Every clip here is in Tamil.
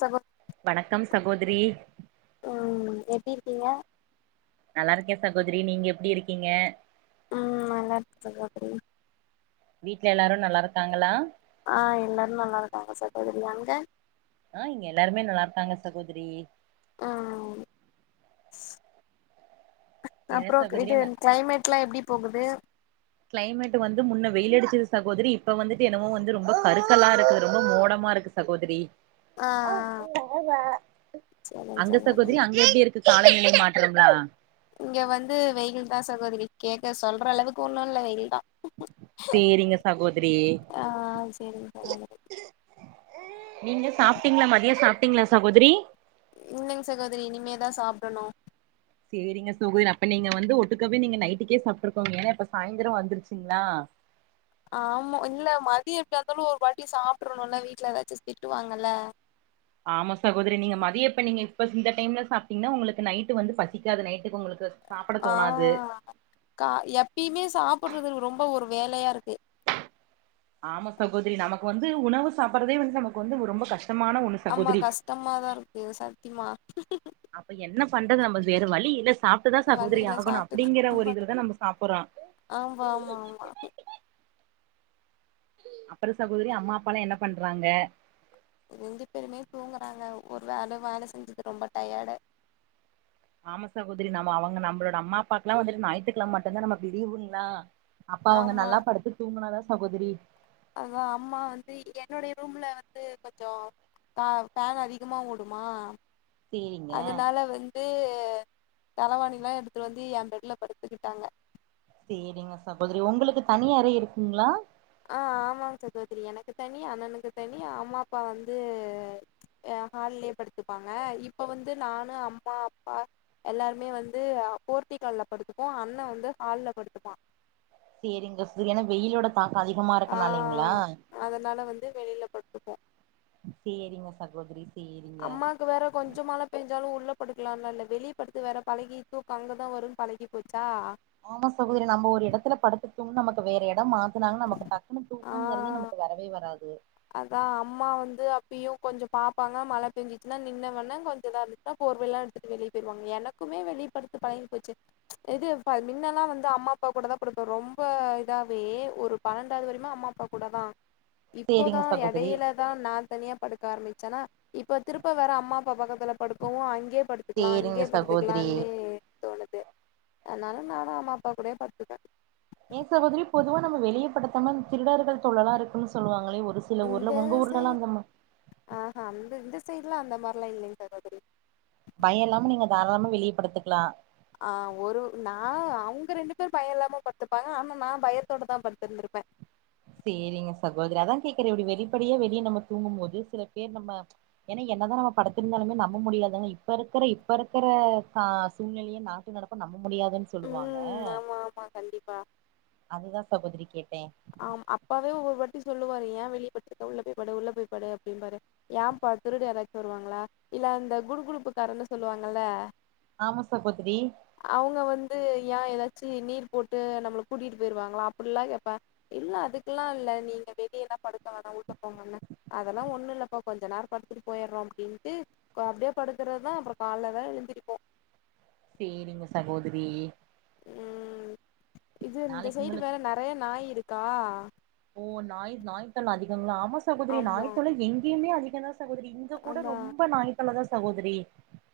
சகோ வணக்கம் சகோதரி, ம், எப்டி இருக்கீங்க? நல்லா இருக்கே சகோதரி, நீங்க எப்டி இருக்கீங்க? ஆ நல்லா இருக்கே சகோதரி வீட்ல எல்லாரு நல்லா இருக்காங்ளா ஆ, எல்லாரு நல்லாருக்காங்க சகோதரி, அங்க ஆ இங்க எல்லாருமே நல்லா இருக்காங்க சகோதரி, ஆ என்ன அப்பறோ சகோதரி இது நா கிளைமேட்லா எப்டி போகுது கிளைமேட் வந்து முன்ன வெயில் அடிச்சது சகோதரி இப்ப வந்துட்டு என்னமோ வந்து ரொம்ப கருக்கலா இருக்கு ரொம்ப மோடமா இருக்கு சகோதரி ஆ அங்க சகோதரி அங்க எப்டி இருக்கு காலநிலை மாற்றம்லா இங்க வந்து வெயில்தா சகோதரி கேக்க சொல்றளவுக்கு ஒண்ணு இல்ல வெயில்தா சேரிங்க சகோதரி, ஆ சேரிங்க சகோதரி நீங்க சாப்ட்டீங்ளா மதிய சாப்ட்டீங்ளா சகோதரி இல்லைங் சகோதரி இனிமேதா சாப்டணு சேரிங்க சகோதரி அப்ப நீங்க வந்து ஒட்டுக்கவே நீங்க நைட்டுக்கே சாப்ட்டுக்கோங்க ஏனா இப்ப சாயந்தரோ வந்துருச்சுங்ளா ஆமா இல்ல மதியோ எப்டியாருந்தாலு ஒரு வாட்டி சாப்ட்ருனு இல்ல வீட்ல ஏதாச்சு திட்டுவாங்கல்ல ஆமா சகோதரி நீங்க மதிய இப்ப நீங்க இப்ப இந்த டைம்ல சாப்ட்டீங்னா உங்களுக்கு நைட்டு வந்து பசிக்காது நைட்டுக்கு உங்களுக்கு சாப்பட ஆ தோணாது. கா எப்பயுமே சாப்புட்றது ரொம்ப ஒரு வேலயா இருக்கு ஆமா சகோதரி நமக்கு வந்து உணவு சாப்பட்றதே வந்து நமக்கு வந்து ரொம்ப கஷ்டமான ஒன்னு ஆமா கஷ்டமாதா இருக்கு சத்தியமா அப்ப என்ன பண்றது நம்ம வேற வழி இல்ல சாப்ட்டுதா சகோதரி வண்டியில ஆகனு சாப்ட்டுதா அப்டிங்கற ஒரு ஆமா இதுலதா நம்ம சாப்புட்றோ ஆமா ஆமா ஆமா அப்றோ சகோதரி அம்மா அப்பாலா என்ன பண்றாங்க? ரெண்டு பேருமே தூங்கறாங்க ஒரு வேல வேல செஞ்சது ரொம்ப டயர்டா ஆமா சகோதரி, நம்ம அவங்க நம்மளோட அம்மா அப்பாக்லா வந்துட்டு ஞாயித்துகெழம மட்டுந்தா நமக்கு லீவுங்ளா அப்ப அவங்க ஆமா நல்லா படுத்து தூங்குனாதா சகோதரி அதா அம்மா வந்து என்னுடைய ரூம்ல வந்து கொஞ்சோ கா ஃபேன் அதிகமா ஓடுமா சேரிங்க அதனால வந் து தலவாணிலா எடுத்துட்டு வந்து ஏ பெட்ல படுத்துக்கிட்டாங்க சேரிங்க சகோதரி ஒங்களுக்கு தனி அறை இருக்குங்ளா ஆ ஆமாங் சகோதரி எனக்கு தனி அண்ணனுக்கு தனி அம்மா அப்பா வந்தூ அ ஹால்லே படுத்துப்பாங்க இப்ப வந்து நானு அம்மா அப்பா எல்லாருமே வந்து அ போர்த்திகால்ல படுத்துப்போ அண்ண வந்து ஹால்ல படுத்துப்பா சேரிங்க சூ எனா வெயிலோட தாக்கோ அதிகமா ஆ இருக்கனாலைங்ளா அதனால வந்து வெளில படுத்துப்போ சேரிங்க சகோதரி சேரிங்க அங்க வேற கொஞ்சோ மழ பேஞ்சாலு உள்ள படுக்கலான்லா இல்ல வெளிய படுத்து வேற பழகீட்டு இப்ப அங்கதா வரும் பழகி போச்சா ஆமா சகோதரி நம்ம ஒரு எடத்துல படுத்து தூங்கு நமக்கு வேற எடம் மா த்துனா நமக்கு டக்குனு ஆ தூக்கங்கரது நமக்கு வரவே வராது அதா அம்மா வந்து அப்பயூ கொஞ்சோ பாப்பாங்க மழ பேஞ்சுச்சுன்னா நின்னவண்ண கொஞ்ச இதா [unintelligible] த போர்வைலா எடுத்துட்டு வெளிய போயிறுவாங்க எனக்குமே வெளியப்படுத்து பழங்கி போச்சு இது ப மின்னல்லா வந்து அம்மா அப்பா கூடதா படுப்ப ரொம்ப இதாவே ஒரு பன்னண்டாவது வரயுமே அம்மா அப்பா கூட தா இப்போதா சேரிங்க சகோதரி எடையில தா நா தனியா படுக்க ஆரம்பிச்சனா இப்ப திருப்ப வேற அம்மா அப்பா பக்கத்துல படுப்பவூ அங்கே படுத்து த்துகலா சேரிங்க இங்கயே சகோதரி படுத்துக்கலானே தோணுது அதனால நானு அம்மா அப்பா கூடயே படுத்துப்ப ஏ சகோதரி பொதுவா நம்ம வெளியப்படுத்தம்னா திருடர்கள் தொல்லளா இருக்குனு சொல்லுவாங்களே ஒரு சி சில இந்த ஊர்ல உங்க ஊர்லலா சைடு அந்தமா ஆஹா அந்த இந்த சைட்லா அந்த மார்லா இல்லைங்க சகோதரி பயோயில்லாம நீங்க தாராளமா வெளிய படுத்துக்கலா ஆ ஒரு நா அவுங்க ரெண்டு பேரூ பயோ இல்லாம படுத்துர்ப்பாங்க அனா நா பயத்தோட தா படுத்துருந்துருப்ப சேரிங்க சகோதரி அதா கேகற இப்டி வெளிப்படையா வெளிய நம்ம தூங்குபோது சில பேர் நம்ம எனா என்னதா நம்ம படுத்துருந்தாலுமே நம்ப முடியாதுங்க இப்ப இருக்கற இப்ப இருக்கற கா சூழ்நிலையூ நா ட்டு நடப்பு நம்ப முடியாதுன்னு சொல்லுவாங்க ஆ கண்டிப்பா அதுதா சகோதரி கேட்டே ஆம் அப்பாவே ஒவ்வொருவாட்டி சொல்லுவாரு ஏ வெளியபடுத்துருக்க உள்ள போயி படு உள்ள போய் படு அப்டின் பாரு ஏ பா திருட யாராச்சூ வருவாங்களா இல்ல இந்த குடு குடுப்பு காரன்னு சொல்லுவாங்கல்ல ஆமா சகோதரி அவுங்க வந்து யா எதாச்சு நீர் போட்டு நம்மள கூடிட்டு போயிருவாங்களா அப்டில்லா கேப்ப இல்ல அதுக்குலா இல்ல நீ இங்க வெளியலா படுக்க வேணா உள்ள போ முன்ன அதலா ஒண்ணுல்லப்பா கொஞ்ச நேரோ படுத்துட்டு போயர்றோ அப்டின்ட்டு அப்டியே படுக்கறதா அப்பறோ கால்ல தா எழுந்திரிப்போ சேரிங்க சகோதிரி ம் இது இந்த நாளைக்கு சைடு உங்களுக்கு வேற நறைய நாய் இருக்கா ஓ நாய் நாய்த் தொல்ல அதிகங்ளா ஆமா சகோதரி ஆமா நாய்த்தொல்ல எங்கியுமே அதிகோ தா சகோதரி இங்க கூட அதா ரொம்ப நாய்த்தொல்லதா சகோதரி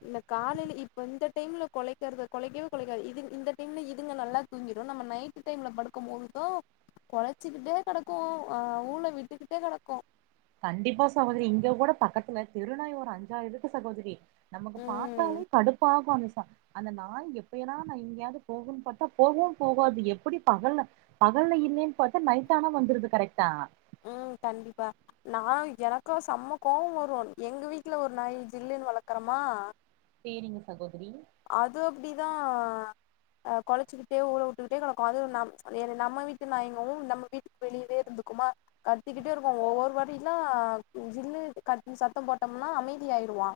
இந்த காலைல இப்ப இந்த டைம்ல கொலைக்கறது கொலைக்கவே கொலைக்காது இதுங் இந்த டைம்ல இதுங்க நல்லா தூங்கீறு நம்ம நைட்டு டைம்ல படுக்கும் போது தா குலைச்சுக்கிட்டே கெடக்கு அ ஊல விட்டுக்கிட்டே கடக்கு கண்டிப்பா சகோதரி இங்க கூட பக்கத்துல தெருநாய் ஒரு அஞ்சாறு இருக்கு சகோதரி நமக்கு ம் பாத்தாலே கடுப்பாகு அந்த சா அந்த நாய் எப்பயனா நா எங்கயாது போகுன் பாத்தா போகவு போகாது எப்படி பகல்ல பகல்ல இல்லேன்னு பாத்தா நைட் ஆனா வந்துருது கரெக்ட்டா ம் கண்டிப்பா நா எனக்கா சம்ம கோவோ வரு எங்க வீட்டுல ஒரு நாய் ஜில்லுன்னு வளக்கறமா சேரிங்க சகோதரி அது அப்டிதா ஆ கொலச்சிக்கிட்டே ஊள விட்டுக்கிட்டே கெடக்கு அது நம் நம்ம வீட்டு நாய்ங்கவு நம்ம வீட்டுக்கு வெளியவே இருந்துக்குமா கத்திக்கிட்டே இருக்கு ஒவ்வொரு வாட்டில்லா ஜில்லு கத்தி சத்தம் போட்டம்னா அமைதி ஆயிருவா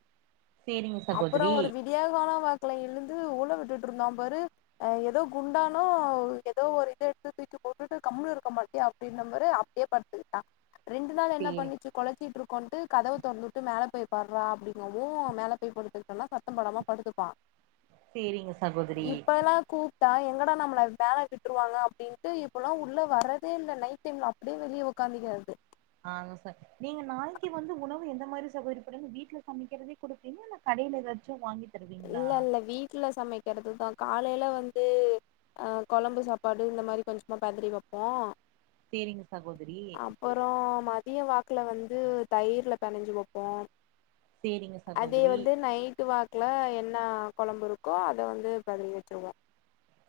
சேரிங்க அப்பறோ சகோதரி ஒரு விடியாகால வாக்குல எழுந்து ஊள விட்டுட்டு இருந்தா பாரு ஏதோ குண்டானோ ஏதோ ஒரு இத எடுத்து தூக்கி போட்டுட்டு கம்முன்னு இருக்க மாட்டியா அப்டின்னே பாரு அப்டியே படுத்துக்கிட்டா ரெண்டு நாள் என்ன சேரி பண்ணிச்சி கொலச்சிட்டு இருக்குன்ட்டு கதவ தொறந்து வுட்டு மேல போய் பட்ரா அப்டிங்கவு மேல போய் படுத்துகிட்டனா சத்தம் போடாம படுத்துப்பா சேரிங்க சகோ இப்பல்லா கூப் ட்டா எங்கடா நம்மள மேல விட்டுருவாங்க அப்டின்ட்டு இப்பல்லா உள்ள வர்றதே இல்ல நைட் டைம்ல அப்டியே வெளியே ஒக்காந்துக்கிறது ஆங்க சர் நீங்க நாய்க்கி வந்து உணவு எந்த மாரி சகோதரி போடுவீங்க வீட்ல சமைக்கிறதே குடுப்பீங்கலா இல்ல கடையில ஏதாச்சு வாங்கி தருவீங்களா இல்ல இல்ல வீட்ல சமைக்கிறது தா காலேல வந்து ஆ கொழம்பு சாப்பாடு இந்த மாதிரி கொஞ்சமா பதறி வப்போ சேரிங்க சகோதரி அப்பறோ மதிய வாக்குல வந்து தயிர்ல பெனஞ்சி வப்போ சேரிங்க அதே சகோதரி வந்து நைட் வாக் குல என்ன கொழம்பு இருக்கோ அத வந்து பதறி வச்சிருவோ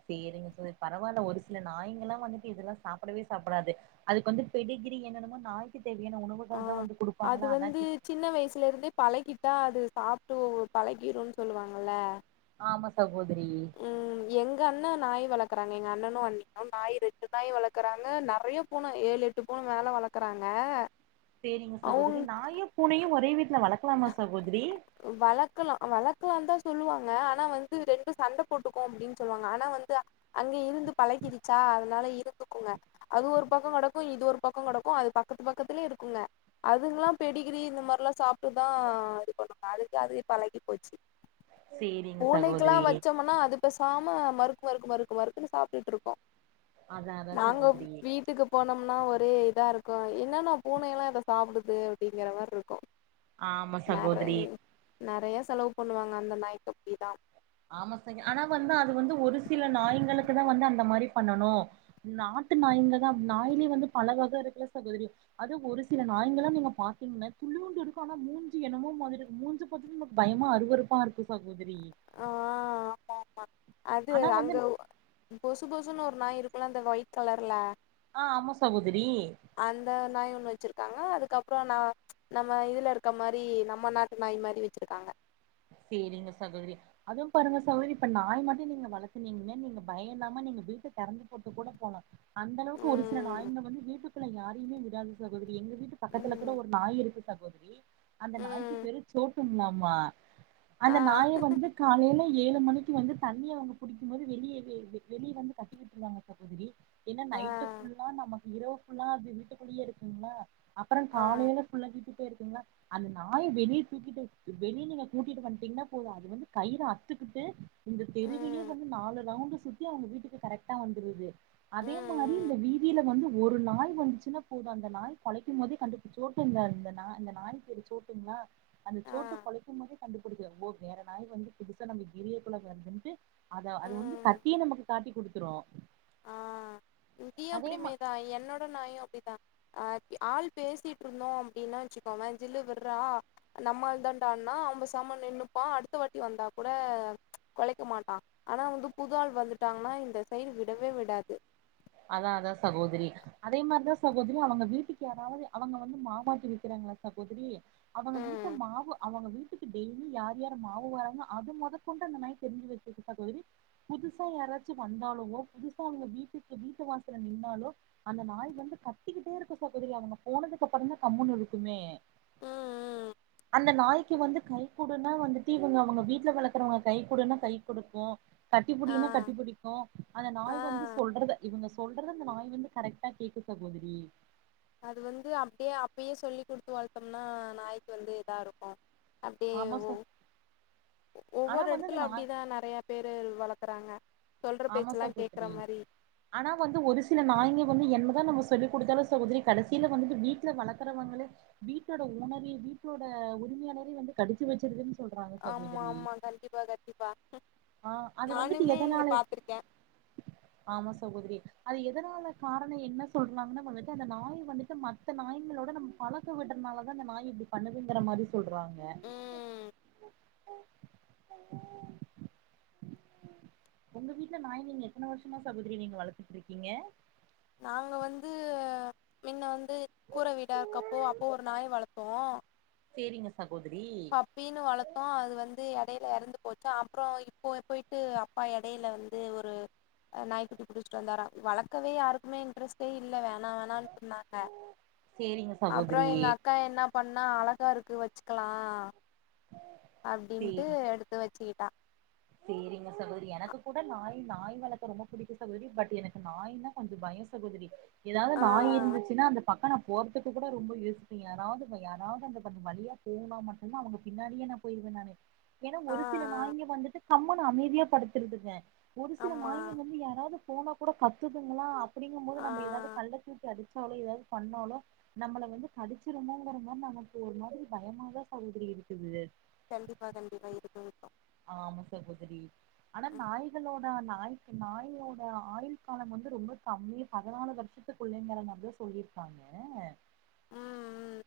சேரிங்க சகோதரி பரவாயில்ல ஒரு சில நாய்கல்லா வந்துட்டு இதெல்லா சாப்டவே சாப்டாது அதுக்கு வந்து பெடிகிரி என்னென்னமோ நாய்க்கி தேவையான உணவு ஆ அது வந்து சின்ன வயசுல இருந்தே பழகிட்டா அது சாப்ட்டு ஒ பழகிருன்னு சொல்லுவாங்கல்ல ஆம சகோதரி ம் எங்க அண்ணே நாய் வளக்குறாங்க எங்க அண்ணனு அண்ணியு நாய் ரெண்டு நாய் வளக்குறாங்க நெறைய பூன ஏழு எட்டு பூன மேல வளக்குறாங்க சேரிங்க அவுங்க சகோதரி நாயு பூனையு ஒரே வீட்ல வளக்கலாமா சகோதரி வளக்கலா வளக்கலான்னுதா சொல்லுவாங்க ஆனா வந்து ரெண்டு சண்டை போட்டுக்கு அப்டின்னு சொல்லுவாங்க ஆனா வந்து அங்க இருந்து பழகிருச்சா அதனால இரு ந்துக்குங்க அது ஒரு பக்கோ கெடக்கு இது ஒரு பக்கோ கெடக்கு அது பக்கத்து பக்கத்துலயே இருக்குங்க அதுங்கல்லா பெடிகிரி இந்த மாரில்லா சாப்ட்டுதா இது பண்ணுவங்க அதுக்கு அது பழகி போச்சி சேரிங்க பூனைக்கெல்லா சகோதரி வச்சம்னா அது பேசாம மறுக்கு மறுக்கு மறுக்கு மறுக்குன்னு சாப்ட்டுட்டு இருக்கு அதா அதா நாங்க சகோதரி வீட்டுக்கு போனம்னா ஒரே இதா இருக்கு என்னன்னா பூனையெல்லா இத சாப்டுது அப்டிங்கிற மாரி இருக்கு ஆமா நெறை சகோதரி நெறையா செலவு பண்ணுவாங்க அந்த நாய்க்கி அப்டி தா ஆமா சகி ஆனா வந்து அது வந்து ஒரு சில நாய்ங்களுக்குதா வந்து அந்த மாரி பண்ணணு நாட்டு நாய்ங்கதா நாயிலயே வந்து பல வக இருக்குல்ல சகோதரி அது ஒரு சில நாய்ங்கல்லா நீங்க பாத்திங்கன்னா துளியூண்டு இருக்கு ஆனா மூஞ்சி என்னமோ மாதிரி மூஞ்சி பாத்தம்னா பயமா அருவருப்பா இருக்கு சகோதரி ஆ ஆமா ஆமா அது ஆனா வந்து அங்க பொசு பொசுன்னு ஒரு நாய் இருக்குல்ல அந்த ஒயிட் கலர்ல ஆ ஆம சகோதரி அந்த நாய் ஒண்ணு வச்சிருக்காங்க அதுக்கப்றோ நா நம்ம இதுல இருக்க மாரி நம்ம நாட்டு நாய் மாரி வச்சிருக்காங்க சேரிங்க சகோதரி அதுவு பாருங்க சகோதரி இப்ப நாய் மட்டு நீங்க வளத்துனீங்கனா நீங்க பயோ இல்லாம நீங்க வீட்ட திறந்து போட்டு கூட போலா அந்த அளவுக்கு ஒரு சில ம் நாயிங்க வந்து வீட்டுக்குள்ள யாரையுமே விடாது சகோதரி எங்க வீட்டு பக்கத்துல கூட ம் ஒரு நாய் இருக்கு சகோதரி அந்த நாயிக்கு ம் பேரு சோட்டுங்கலாமா அந்த ஆ நாய வந்து காலைல ஏழு மணிக்கு வந்து தண்ணிய அவுங்க பிடிக்கும் போது வெளியே வெளியே வந்து கட்டி சகோதரி ஏன்னா ஆ நைட்டு ஃபுல்லா நமக்கு இரவு ஃபுல்லா அது வீட்டுக்குள்ளயே இருக்குதுங்களா அப்றோ ஆ காலைல ஃபுல்லா கொலச்சிட்டே இருக்குங்களா அந்த நாய வெளியே தூக்கிட்டு வெளில பூட்டிட்டு வந்துட்டீங்கனா போது அது வந்து கயிற அத்துட்டு இந்த தெருவையே ம் வந்து நாலு ரவுண்டு சுத் அவுங்க வீட்டுக்கு கரெக்ட்டா வந்துருது அதே மாரி ம் ம் இந்த வீதியில வந்து ஒரு நாய் வந்துச்சுனா போது அந்த நாய் கொலைக்கு போதே கண்டுப்புடிச்சிடு சோட்டுங்க இந்த இந்த நாய் பேரு சோட்டுங்களா அந்த ஆ சோட்டு கொலைக்கு போதே கண்டுபுடுச்சிடு ஓ வேற நாய் வந்து புதுசா நம்ம கிரிய குல வருதுன்ட்டு அத அது வந்து ம் கத்தியே நமக்கு காட்டி குடுத்துரு இங்கேயு அதே மா அப்டிமே தா என்னோட நாயு அப்டிதா ஆள் பேசிட்டு இருந்தோ அப்டினா வச்சுக்கோவே ஜில்லு விட்றா நம்மால் தான்டா நா அவ பேசாம நின்னுப்பா அடுத்த வாட்டி வந்தா கூட ச் கொலைக்க மாட்டா ஆனா வந்து புது ஆள் வந்துட்டாங்கனா இந்த சைடு விடவே விடாது அதா அதா சகோதிரி அதே மாரி தா சகோதிரி அவுங்க வீட்டுக்கு யாராவது அவுங்க வந்து மாவாட்டி விக்கிறாங்களா சகோதிரி அவுங்க வீட்டு ம் மாவு அவுங்க வீட்டுக் டெய்லி யார் யார் மாவு வராங்க அது முதக்கொண்டு அந்த நாய் தெரிஞ்சு வச்சிருக்கு சகோதிரி புதுசா யாராச்சு வந்தாலோ புதுசா அவுங்க வீட்டுக்கு வீட்டு வாசல்ல நின்னாலோ அந்த நாய் வந்து கத்திக்கிட்டே இருக்கு சகோதிரி அவுங்க போனதுக்கு அப்றோந்தா கம்முனு இருக்குமே ம் ம் அந்த நாய்க்கு வந்து கை குடுனா வந்துட்டு இவுங்க அவுங்க வீட்ல வளக்குறவங்க கை குடுனா கை குடுக்கு ஆ கட்டிப்புடினா கட்டி புடிக்கு அந்த ஆ நாய் வந்து சொல்றத இவுங்க சொல்றத அந்த நாய் வந்து கரெக்டா கேக்குது சகோதிரி அது வந்து அப்டியே அப்பயே சொல்லி குடுத்து வளத்தோம்னா நாய்க்கு வந்து இதா இருக்கு அப்டியே ஆமா ச ஆனா ஒவ்வொரு வந்து அந்த இடத்துல நாய் அப்டிதா நறையா பேரு வளக்குறாங்க சொல்ற ஆமா பேச்சுலா கேக்குற சகோதரி மாரி ஆனா வந்து ஒரு சில நாய்ங்க வந்து என்னதா நம்ம சொல்லி குடுத்தாலு சகோதிரி கடைசில வந்துட்டு வீட்ல வளக்குறவங்களே வீட்டோட ஓனரே வீட்டோட உரிமையாளரே வந்து கடிச்சு வச்சிருதுனு ஆமா ஆமா கண்டிப்பா கண்டிப்பா ஆ அது வந்துட்டு நானுமே இங்க எதனால பாத்துருக்கே [inaudible] ஆமா சகோதிரி அது எதுனால காரணோ என்ன சொல்றாங்கனா வந்துட்டு அந்த நாய் வந்துட்டு மத் த நாய்ங்களோட நம்ம பழக விடுறதுனால தா இந்த நாய் இப்டி பண்ணதுங்குற மாரி சொல்றாங்க ம் ஒங்க வீட்ல நாய் நீங்க எத்தன வருஷமா சகோதிரி நீங்க வளர்த்துட்ருக்கீங்க நாங்க வந்து மின்ன வந்து கூர வீடா இருக்கும்போ அப்போ ஒரு நாய் வளத் சேரிங்க சகோதிரி மீனு வளத்தோ அது வந்து எடையில எறந்து போச்சா அப்றோ இப்போ பொய்ட்டு அப்பா எடையில வந்து ஒரு நாய்க்குட்டி புடிச்ட்டு வந்தாரா வளக்கவே யாருக்குமே இன்ட்ரெஸ்டே இல்ல வேணா வேணானு சொன்னாங்க சேரிங்க அப்றோ சகோதரி எங்க அக்கா என்னா பண்ணா அழகா இருக்கு வச்சுக்கலா அப்டிண்ட்டு சேரி எடுத்து வச்சிகிட்டா சேரிங்க சகோதரி எனக்கு கூட நாய் நாய் வளக்க ரொம்ப புடிக்கு சகோதரி பட் எனக்கு நாய்னா கொஞ்சோ பயொ சகோதிரி ஏதாவது ஆ நாய் இருந்துச்சினா பக்கே நா போறத்துக்கு கூட ரொம்ப யோசிப்பே யாராவது யாராவது அந்த பக் வழியா போனா மட்டுந்தா அவங்க பின்னாடியே நா பொய்ருவ நானு ஏனா ஆ ஆ, ஒரு சில நாய்ங்க வந்துட்டு கம்முனு அமைதியா படுத்துருக்குங்க ஒரு சில ஆமா நாய்ங்க வந்து யாராது போனாக்கூட கத்துதுங்களா அப்டிங்கும் போது நம்ம ஏதாது ஆ கல்ல தூக்கி அடிச்சாலோ ஏதாது பண்ணாலோ நம்மள வந்து கடிச்சிருமோங்குறதா நமக்கு ஒரு மாதிரி பயமாதா சகோதரி இருக்குது கண்டிப்பா கண்டிப்பா இருக்கு இருக்கு ஆமா சகோதரி ஆனா ம் நாய்களோட் டா நாய்க்கு நாயோட ஆயுள் காலம் வந்து ரொம்ப கம்மி பதுனாலு வருஷத் துக்குள்ளைங்குற மாரிதா சொல்லிர்க்காங்க ம் ம்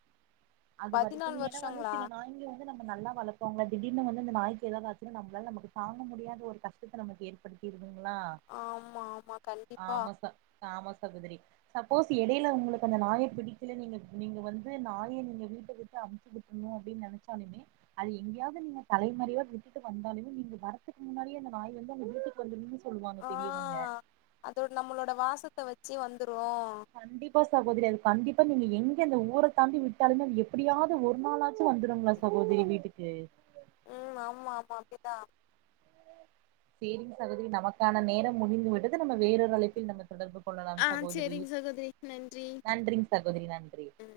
அது பதினாலு வரைக்குமே ஏனா வந்து வருஷங்களா சில நாய்ங்க இதுல்ல நம்ம நல்ல வளத்துவாங்க திடீர்னு வந்து அந்த நாய்க்கு எதாது ஆச்சினா நம்ளால நமக்கு தாங்க முடியாத ஒரு கஷ் டத்த நமக்கு ஏற்படுத்திருதுங்களா ஆமா ஆமா கண்டிப்பா ஆமா ச ஆமா சகோதரி சப்போஸ் எடையில உங்களுக்கு அந்த நாய பிடிக்கல நீங்க நீங்க வந்து நாய நீங்க வீட்ட விட்டு அம்ச்சிவிட்டுரனு அப்டின்னு நெனச்சாலுமே அது எங்கயாவது நீங்க தலைமறைவா விட்டுட்டு வந்தாலுமே நீங்க வரத்துக்கு முன்னாடியே அந்த நாய் வந்து ஒங்க வீட்டு கொஞ்சுமுன்னு சொல்லுவாங்க பெரியவங்க அதோட் நம்மளோட வாசத்த வெச்சி வந்துரூ கண்டிப்பா சகோதரி அது கண்டிப்பா நீங்க எங்க அந்த ஊரத்தாண்டி விட்டாலுமே அது எப்பிடியாது ஒரு நாளாச்சு வந்துருங்ளா ச சகோதரி வீட்டுக்கு ம் ஆமா ஆமா அப்டித்தா சேரிங்க சகோதிரி நமக்கான நேரம் முடிந்து விட்டது நம்ம வேறொரு அழைப்பில் நம்ம தொடர்பு கொள்ளலாம் ஆ சகோதிரி சேரிங்க சகோதரி நன்றி நன்றிங் சகோதிரி நன்றி ம்